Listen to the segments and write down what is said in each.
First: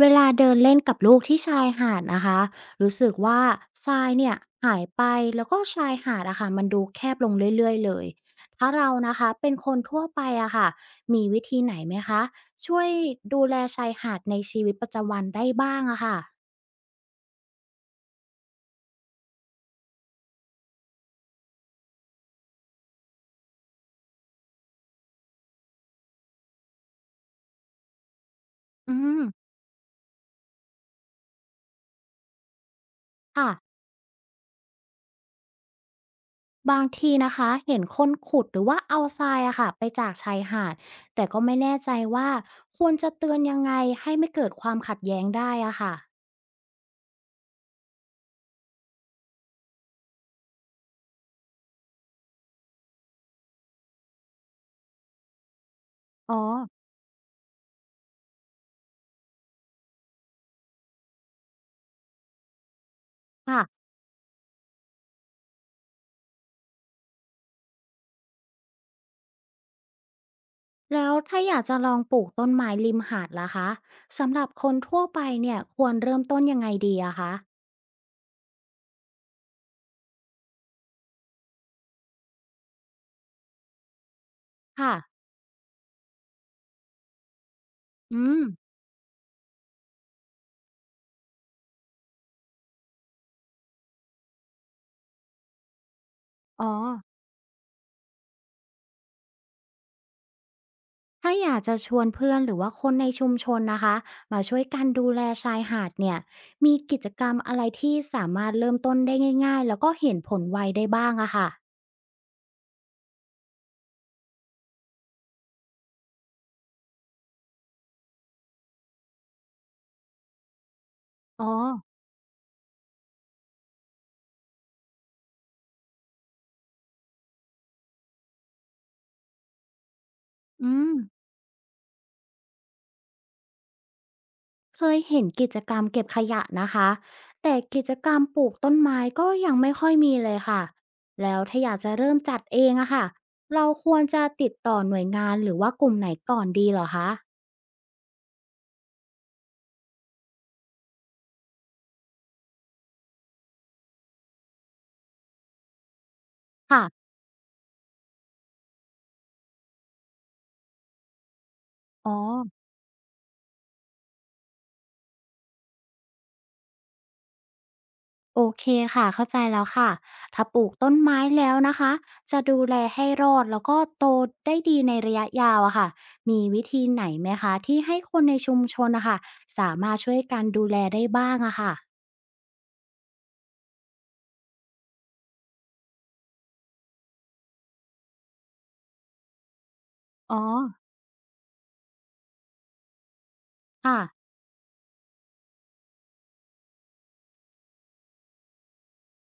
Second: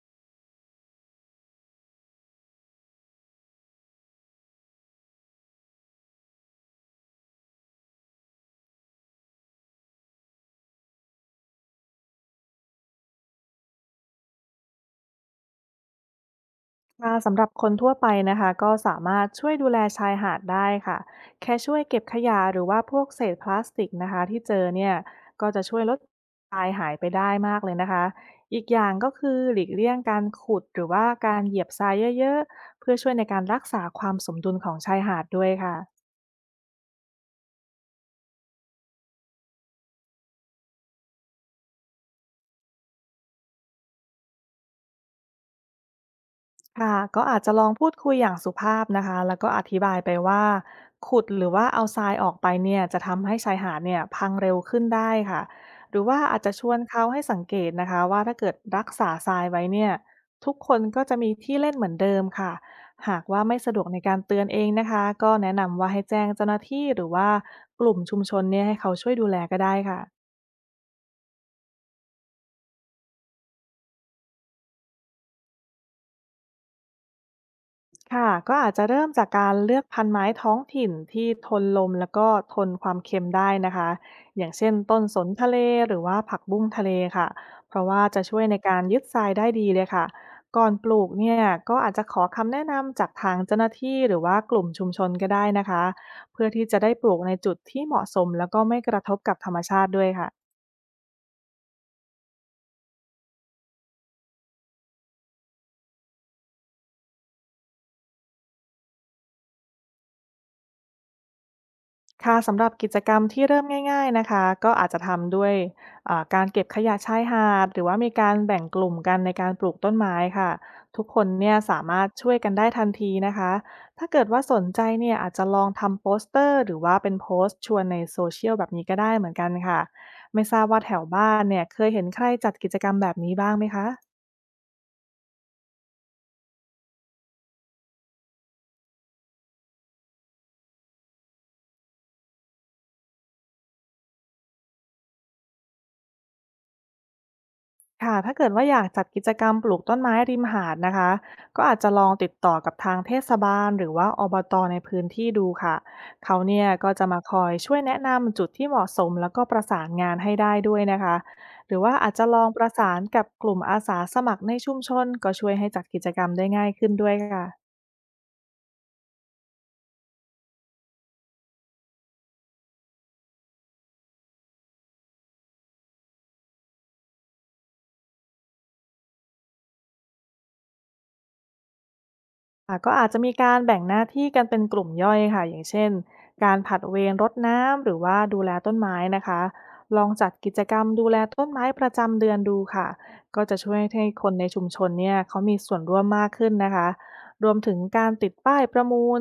เวลาเดินเล่นกับลูกที่ชายหาดนะคะรู้สึกว่าทรายเนี่ยหายไปแล้วก็ชายหาดอะค่ะมันดูแคบลงเรื่อยๆเลยถ้าเรานะคะเป็นคนทั่วไปอะค่ะมีวิธีไหนไหมคะช่วยดูแลชายหาดในชีวิตประจำวันได้บ้างอะค่ะค่ะสำหรับคนทั่วไปนะคะก็สามารถช่วยดูแลชายหาดได้ค่ะแค่ช่วยเก็บขยะหรือว่าพวกเศษพลาสติกนะคะที่เจอเนี่ยก็จะช่วยลดทรายหายไปได้มากเลยนะคะอีกอย่างอืก็มคือหลีกเลี่ยงการขุดหรือว่าการเหยียบทรายเยอะๆเพื่อช่วยในการค่ะรักษาความสมดุลของชายหาดด้วยค่ะ บางทีนะคะเห็นคนขุดหรือว่าเอาทรายอะค่ะไปจากชายหาดแต่ก็ไม่แน่ใจว่าควรจะเตือนยังไงให้ไม่เกิดความขัดแย้งได้อะค่ะค่ะก็อาจจะลองพูดคุยอย่างสุภาพนะคะแล้วก็อธิบายไปว่าขุดหรือว่าเอาทรายออกไปเนี่ยจะทำให้ชายหาดเนี่ยพังเร็วขึ้นได้ค่ะหรือว่าอ๋ออาจจะชวนเขาให้สังเกตนะคะว่าถ้าเกิดรักษาทรายไว้เนี่ยทุกคนก็จะมีที่เล่นเหมือนเดิมค่ะหากว่าไม่สะดวค่ะ กในการเตือนเองนะคะก็แนะนำว่าให้แจ้งเจ้าหน้าที่หรือว่ากลุ่มชุมชนเนี่ยให้เขาช่วยดูแลก็ได้ค่ะ แล้วถ้าอยากจะลองปลูกต้นไม้ริมหาดล่ะคะสำหรับคนทั่วไปเนี่ยควรเริ่มต้นยังไงดีอะคะค่ะก็อาจจะเริ่มจากการเลือกพันไม้ท้องถิ่นที่ทนลมแล้วก็ทนความเค็มได้นะคะอย่างเช่นค่ะต้นสนทะเลหรือว่าผักบุ้งทะเลค่ะเพราะว่าจะอืช่วมยในการยึดทรายได้ดีเลยค่ะก่อนปลูกเนี่ยก็อาจจะขอคำแนะนำจากทางเจ้าหน้าที่หรือว่ากลุ่มชุมชนก็ได้นะคะเพื่อที่อ๋อจะได้ปลูกในจุดที่เหมาะสมแล้วก็ไม่กระทบกับธรรมชาติด้วยค่ะ ถ้าอยากจะชวนเพื่อนหรือว่าคนในชุมชนนะคะมาช่วยกันดูแลชายหาดเนี่ยมีกิจกรรมอะไรที่สามารถเริ่มต้นได้ง่ายๆแล้วก็เห็นผลไวได้บ้างอะค่ะค่ะสำหรับกิจกรรมที่เริ่มง่ายๆนะคะก็อาจจะทำด้วยการเก็บขยะชายหาดหรือว่ามีการแบ่งกลุ่มกันในการปลูกต้นไม้ค่ะทุกคนอ๋อเนี่ยสามารถช่วยกันได้ทันทีนะคะถ้าเกิดว่าสนใจเนี่ยอาจจะลองทำโปสเตอร์หรือว่าเป็นโพสต์ชวนในโซเชียลแบบนี้ก็ได้เหมือนกันค่ะไม่ทราบอืว่าแถม วบ้านเนี่ยเคยเห็นใครจัดกิจกรรมแบบนี้บ้างไหมคะ เคยเห็นกิจกรรมเก็บขยะนะคะแต่กิจกรรมปลูกต้นไม้ก็ยังไม่ค่อยมีเลยค่ะแล้วถ้าอยากจะเริ่มจัดเองอะค่ะเราควรจะติดต่อหน่วยงานหรือว่ากลุ่มไหนก่อนดีเหรอคะค่ะถ้าเกิดว่าอยากจัดกิจกรรมปลูกต้นไม้ริมหาดนะคะก็อาจจะลองติดต่อกับทางเทศบาลหรือว่าอบตในพื้นที่ดูค่ะเขาเนี่ยก็จะค่ะมาคอยช่วยแนะนำจุดที่เหมาะสมแล้วก็ประสานงานให้ได้ด้วยนะคะหรือว่าอ๋อาอจจะลองประสานกับกลุ่มอาสาสมัครในชุมชนก็ช่วยให้จัดกิจกรรมได้ง่ายขึ้นด้วยค่ะ โอเคค่ะเข้าใจแล้วค่ะถ้าปลูกต้นไม้แล้วนะคะจะดูแลให้รอดแล้วก็โตได้ดีในระยะยาวอะค่ะมีวิธีไหนไหมคะที่ให้คนในชุมชนนะคะสามารถช่วยกันดูแลได้บ้างอะค่ะค่ะก็อาจจะมีการแบ่งหน้าที่กันเป็นกลุ่มย่อยค่ะอย่างเช่นการผลัดเวรรดน้ำหรือว่าดูแลต้นไม้นะคะลองจัดอ๋อกิจกรรมดูแลต้นไม้ประจำเดือนดูค่ะก็จะช่วยค่ะ ให้คนในชุมชนเนี่ยเขามีส่วนร่วมมากขึ้นนะคะรวมถึงการติดป้ายประมูล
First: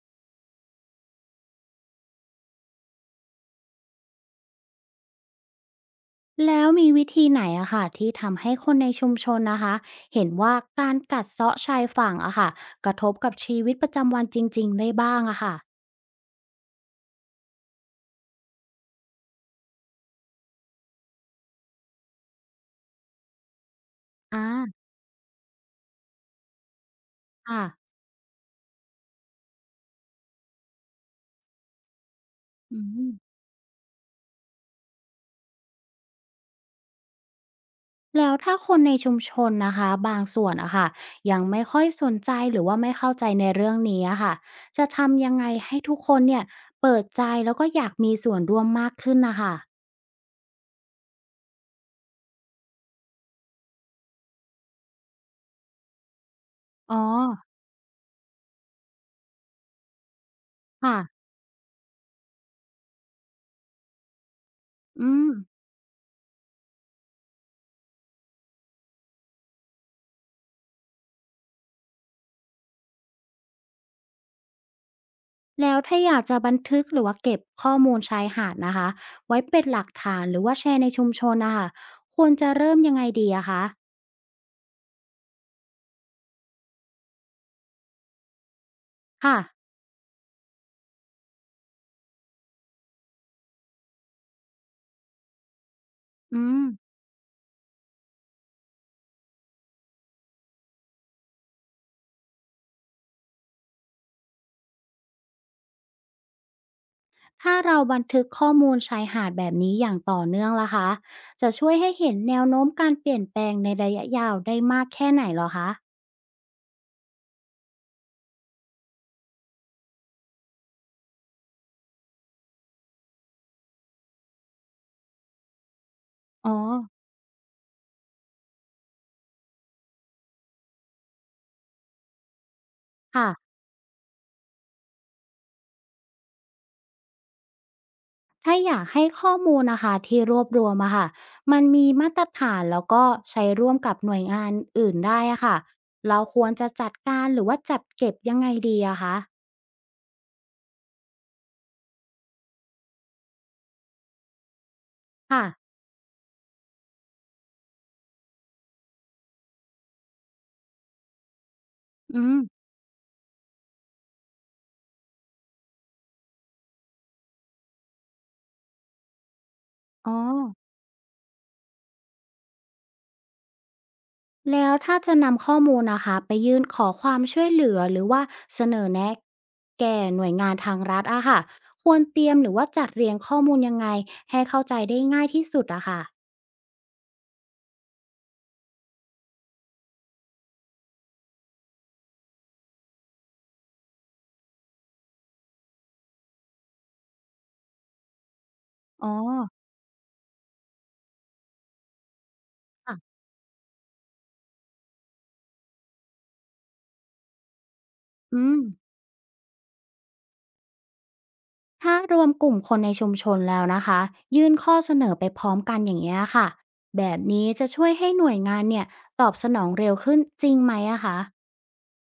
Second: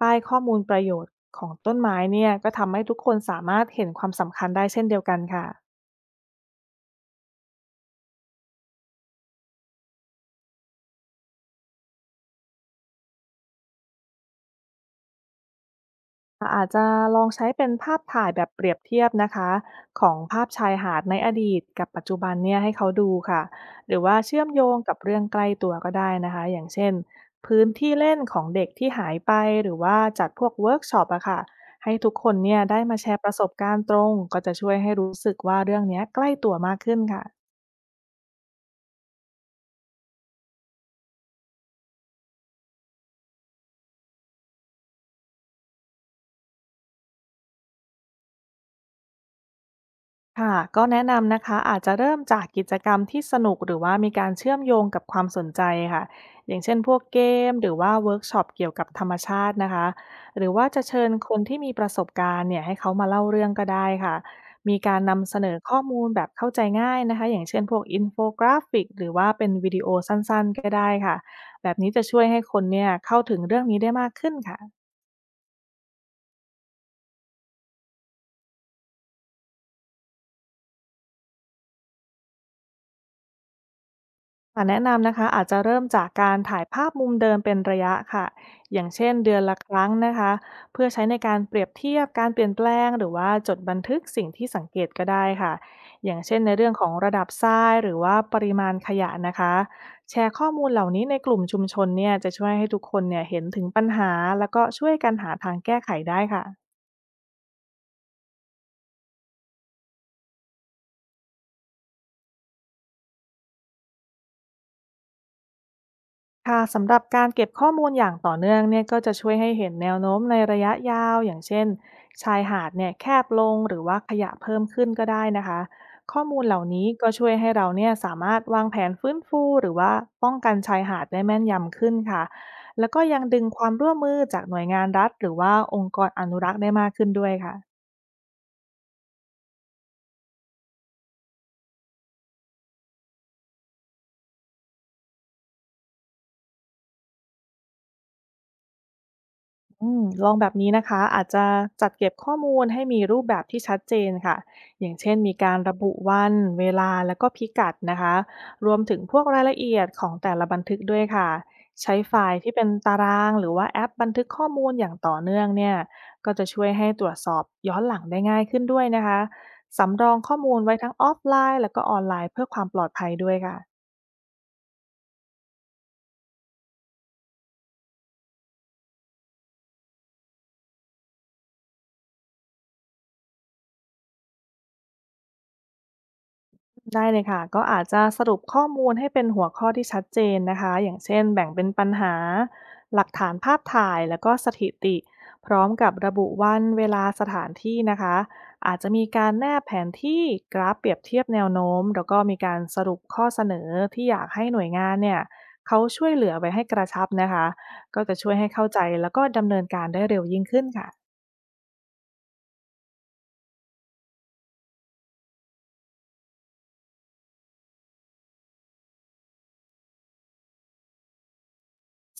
ป้ายข้อมูลประโยชน์ของต้นไม้เนี่ยก็ทำให้ทุกคนสามารถเห็นความสำคัญได้เช่นเดียวกันค่ะ แล้วมีวิธีไหนอะค่ะที่ทำให้คนในชุมชนนะคะเห็นว่าการกัดเซาะชายฝั่งอะค่ะกระทบกับชีวิตประจำวันจริงๆได้บ้างอะค่ะอาจจะลองใช้เป็นภาพถ่ายแบบเปรียบเทียบนะคะของภาพชายหาดในอดีตกับปัจจุบันเนี่ยให้เขาดูค่ะหรือว่าอาเชื่อมโยงกับเรื่องใกล้ตัวก็ได้นะคะอย่างเช่นค่ะพื้นที่เล่นของเด็กที่หายไปหรือว่าจัดพวกเวิร์กช็อปอะค่ะให้ทุกคนเนี่ยได้อืมาแชมร์ประสบการณ์ตรงก็จะช่วยให้รู้สึกว่าเรื่องเนี้ยใกล้ตัวมากขึ้นค่ะ แล้วถ้าคนในชุมชนนะคะบางส่วนอะค่ะยังไม่ค่อยสนใจหรือว่าไม่เข้าใจในเรื่องนี้อะค่ะจะทำยังไงให้ทุกคนเนี่ยเปิดใจแล้วก็อยากมีส่วนร่วมมากขึ้นนะคะค่ะก็แนะนำนะคะอาจจะเริ่มจากกิจกรรมที่สนุกหรือว่ามีการเชื่อมโยงกับความสนใจค่ะอย่างเช่นพวอ๋อกเกมหรือว่าเวิร์กช็อปเกี่ยวกับธรรมชาตินะคะหรือว่าจะค่ะเชิญคนที่มีประสบการณ์เนี่ยให้เขามาเล่าเรื่องก็ได้ค่ะมีการอืม นำเสนอข้อมูลแบบเข้าใจง่ายนะคะอย่างเช่นพวกอินโฟกราฟิกหรือว่าเป็นวิดีโอสั้นๆก็ได้ค่ะแบบนี้จะช่วยให้คนเนี่ยเข้าถึงเรื่องนี้ได้มากขึ้นค่ะ แล้วถ้าอยากจะบันทึกหรือว่าเก็บข้อมูลชายหาดนะคะไว้เป็นหลักฐานหรือว่าแชร์ในชุมชนนะคะควรจะเริ่มยังไงดีอะคะค่ะแนะนำนะคะอาจจะเริ่มจากการถ่ายภาพมุมเดิมเป็นระยะค่ะอย่างเช่นเดืค่ะอนละครั้งนะคะเพื่อใช้ในการเปรียบเทียบการเปลี่ยนแปลงหรือว่าจดบันทึกสิ่งที่สังเกตก็ได้ค่ะอย่างเช่นอืในมเรื่องของระดับทรายหรือว่าปริมาณขยะนะคะแชร์ข้อมูลเหล่านี้ในกลุ่มชุมชนเนี่ยจะช่วยให้ทุกคนเนี่ยเห็นถึงปัญหาแล้วก็ช่วยกันหาทางแก้ไขได้ค่ะ ถ้าเราบันทึกข้อมูลชายหาดแบบนี้อย่างต่อเนื่องล่ะคะจะช่วยให้เห็นแนวโน้มการเปลี่ยนแปลงในระยะยาวได้มากแค่ไหนเหรอคะค่ะสำหรับการเก็บข้อมูลอย่างต่อเนื่องเนี่ยก็จะช่วยให้เห็นแนวโน้มในระยะยาวอย่างเช่นชายหาดเนี่ยแคบลงหรือว่าขยะเพิ่มขึ้นก็ได้นะคะข้อมูลอ๋อเหล่านี้ก็ช่วยให้เราเนี่ยสามารถวางแผนฟื้นฟูหรือว่าป้องกันชายหาดได้แม่นยำขึ้นค่ะแล้วก็ยังค่ะ ดึงความร่วมมือจากหน่วยงานรัฐหรือว่าองค์กรอนุรักษ์ได้มากขึ้นด้วยค่ะ ถ้าอยากให้ข้อมูลนะคะที่รวบรวมอะค่ะมันมีมาตรฐานแล้วก็ใช้ร่วมกับหน่วยงานอื่นได้อะค่ะเราควรจะจัดการหรือว่าจัดเก็บยังไงดีอะคะอืมลองแบบนี้นะคะอาจจะจัดเก็บข้อมูลให้มีรูปแบบที่ชัดเจนค่ะอย่างเช่นมีค่ะการระบุวันเวลาแล้วก็พิกัดนะคะรวมถึงพวกรายละเอียดของแต่ละบันทึกด้วยค่ะใช้ไฟอืมล์ที่เป็นตารางหรือว่าแอปบันทึกข้อมูลอย่างต่อเนื่องเนี่ยก็จะช่วยให้ตรวจสอบย้อนหลังได้ง่ายขึ้นด้วยนะคะสำรอ๋อองข้อมูลไว้ทั้งออฟไลน์แล้วก็ออนไลน์เพื่อความปลอดภัยด้วยค่ะ แล้วถ้าจะนำข้อมูลนะคะไปยื่นขอความช่วยเหลือหรือว่าเสนอแนะแก่หน่วยงานทางรัฐอะค่ะควรเตรียมหรือว่าจัดเรียงข้อมูลยังไงให้เข้าใจได้ง่ายที่สุดอะค่ะได้เลยค่ะก็อาจจะสรุปข้อมูลให้เป็นหัวข้อที่ชัดเจนนะคะอย่างเช่นแบ่งเป็นปัญหาหลักฐานภาพถ่ายแล้วก็สถิติพร้อมกับระบุวันเวลาสถานที่นะคะอาจจะมีอ๋อการแนบแผนที่กราฟเปรียบเทียบแนวโน้มแล้วก็มีการสรุปค่ะข้อเสนอที่อยากให้หน่วยงานเนี่ยเขาช่วยเหลือไว้ให้กระชับนะคะก็จะช่วยอืให้ม เข้าใจแล้วก็ดำเนินการได้เร็วยิ่งขึ้นค่ะ ถ้ารวมกลุ่มคนในชุมชนแล้วนะคะยื่นข้อเสนอไปพร้อมกันอย่างเงี้ยค่ะแบบนี้จะช่วยให้หน่วยงานเนี่ยตอบสนองเร็วขึ้นจริงไหมอะคะ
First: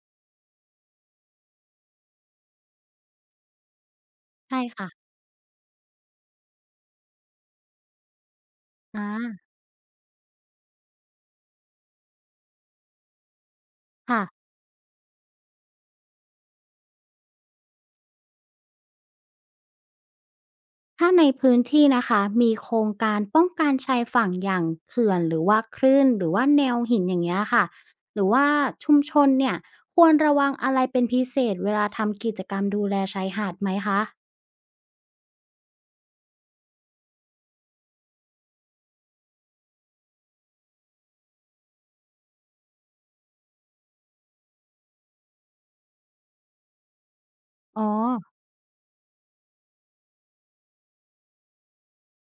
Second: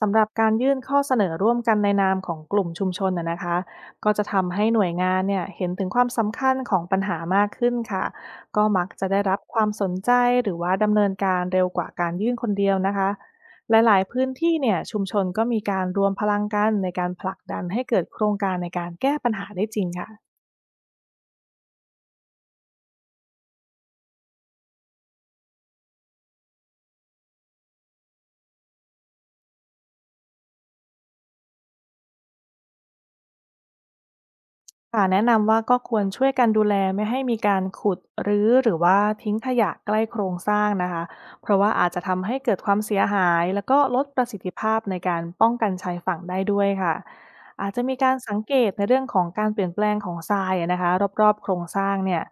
สำหรับการยื่นข้อเสนอร่วมกันในนามของกลุ่มชุมชนนะคะก็จะทำใช่ให้หน่วค่ะยงานเนี่ยเห็นถึงความสำคัญของปัญหามากขึ้นค่ะก็มักอ่จะได้รับาความสนใจหรือว่าดำเนินการเร็วกว่าการยื่นคนเดียวนะคะหลายๆพื้นค่ะที่เนี่ยชุมชนก็มีการรวมพลังกันในการผลักดันให้เกิดโครงการในการแก้ปัญหาได้จริงค่ะ ถ้าในพื้นที่นะคะมีโครงการป้องกันชายฝั่งอย่างเขื่อนหรือว่าคลื่นหรือว่าแนวหินอย่างเงี้ยค่ะหรือว่าชุมชนเนี่ยควรระวังอะไรเป็นพิเศษเวลาทำกิจกรรมดูแลชายหาดไหมคะค่ะแนะนำว่าก็ควรช่วยกันดูแลไม่ให้มีการขุดรื้อหรือว่าทิ้งขยะใกล้โครงสร้างนะคะเพราะว่าอาจจะทำให้เกิดความเสียหายแล้วก็ลดประสิทธิภาพในการป้องกันชายฝั่งได้ด้วยค่ะอาจจะอ๋อมีการสังเกตในเรื่องของการเปลี่ยนแปลงของทรายอะนะคะรอบๆโครงสร้างเนี่ย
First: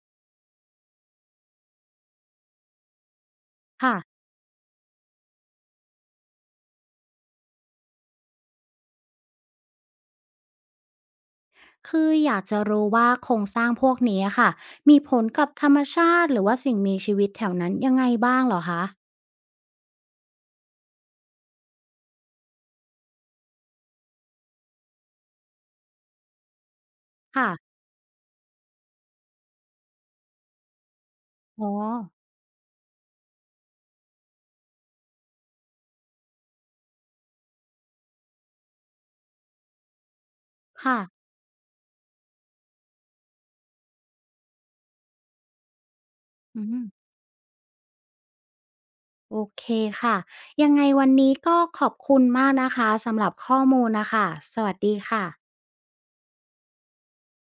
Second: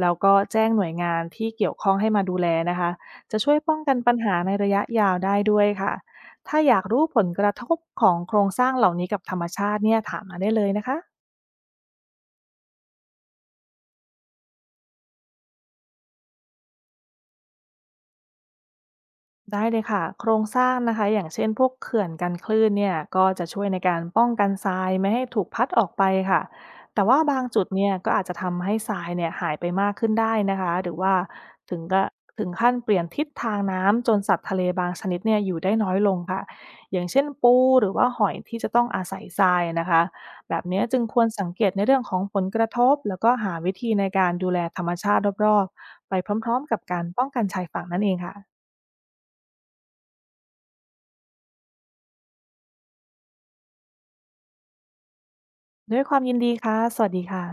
แล้วก็แจ้งหน่วยงานที่เกี่ยวข้องให้มาดูแลนะคะจะช่วยป้องกันปัญค่ะ หาในระยะยาวได้ด้วยค่ะถ้าอยากรู้ผลกระทบของโครงสร้างเหล่านี้กับธรรมชาติเนี่ยถามมาได้เลยนะคะ คืออยากจะรู้ว่าโครงสร้างพวกนี้อะค่ะมีผลกับธรรมชาติหรือว่าสิ่งมีชีวิตแถวนั้นยังไงบ้างเหรอคะได้เลยค่ะโครงสร้างนะคะอย่างเช่นพวกเขื่อนกันคลื่นเนี่ยก็จะช่วยในการป้องกันทรายไม่ให้ถูกพัดออกไปค่ะแต่ว่าบางค่ะจุดเนี่ยก็อาจจะทำให้ทรายเนี่ยหายไปมากขึ้นได้นะคะหรือว่าอ๋อถึงก็ถึงขั้นเปลี่ยนทิศทางน้ำจนสัตว์ทะเลบางชนิดเนี่ยอยู่ได้น้อยลงค่ะอย่างเช่นปูหรือว่าหอยที่จะต้องอาศัยทรายนะคะแบบเนี้ยค่ะจึงควรสังเกตในเรื่องของผลกระทบแล้วก็หาวิธีในการดูแลธรรมชาติรอบๆไปพร้อมอืๆกับมการป้องกันชายฝั่งนั่นเองค่ะ โอเคค่ะยังไงวันนี้ก็ขอบคุณมากนะคะสำหรับข้อมูลน่ะค่ะสวัสดีค่ะด้วยความยินดีค่ะ สวัสดีค่ะ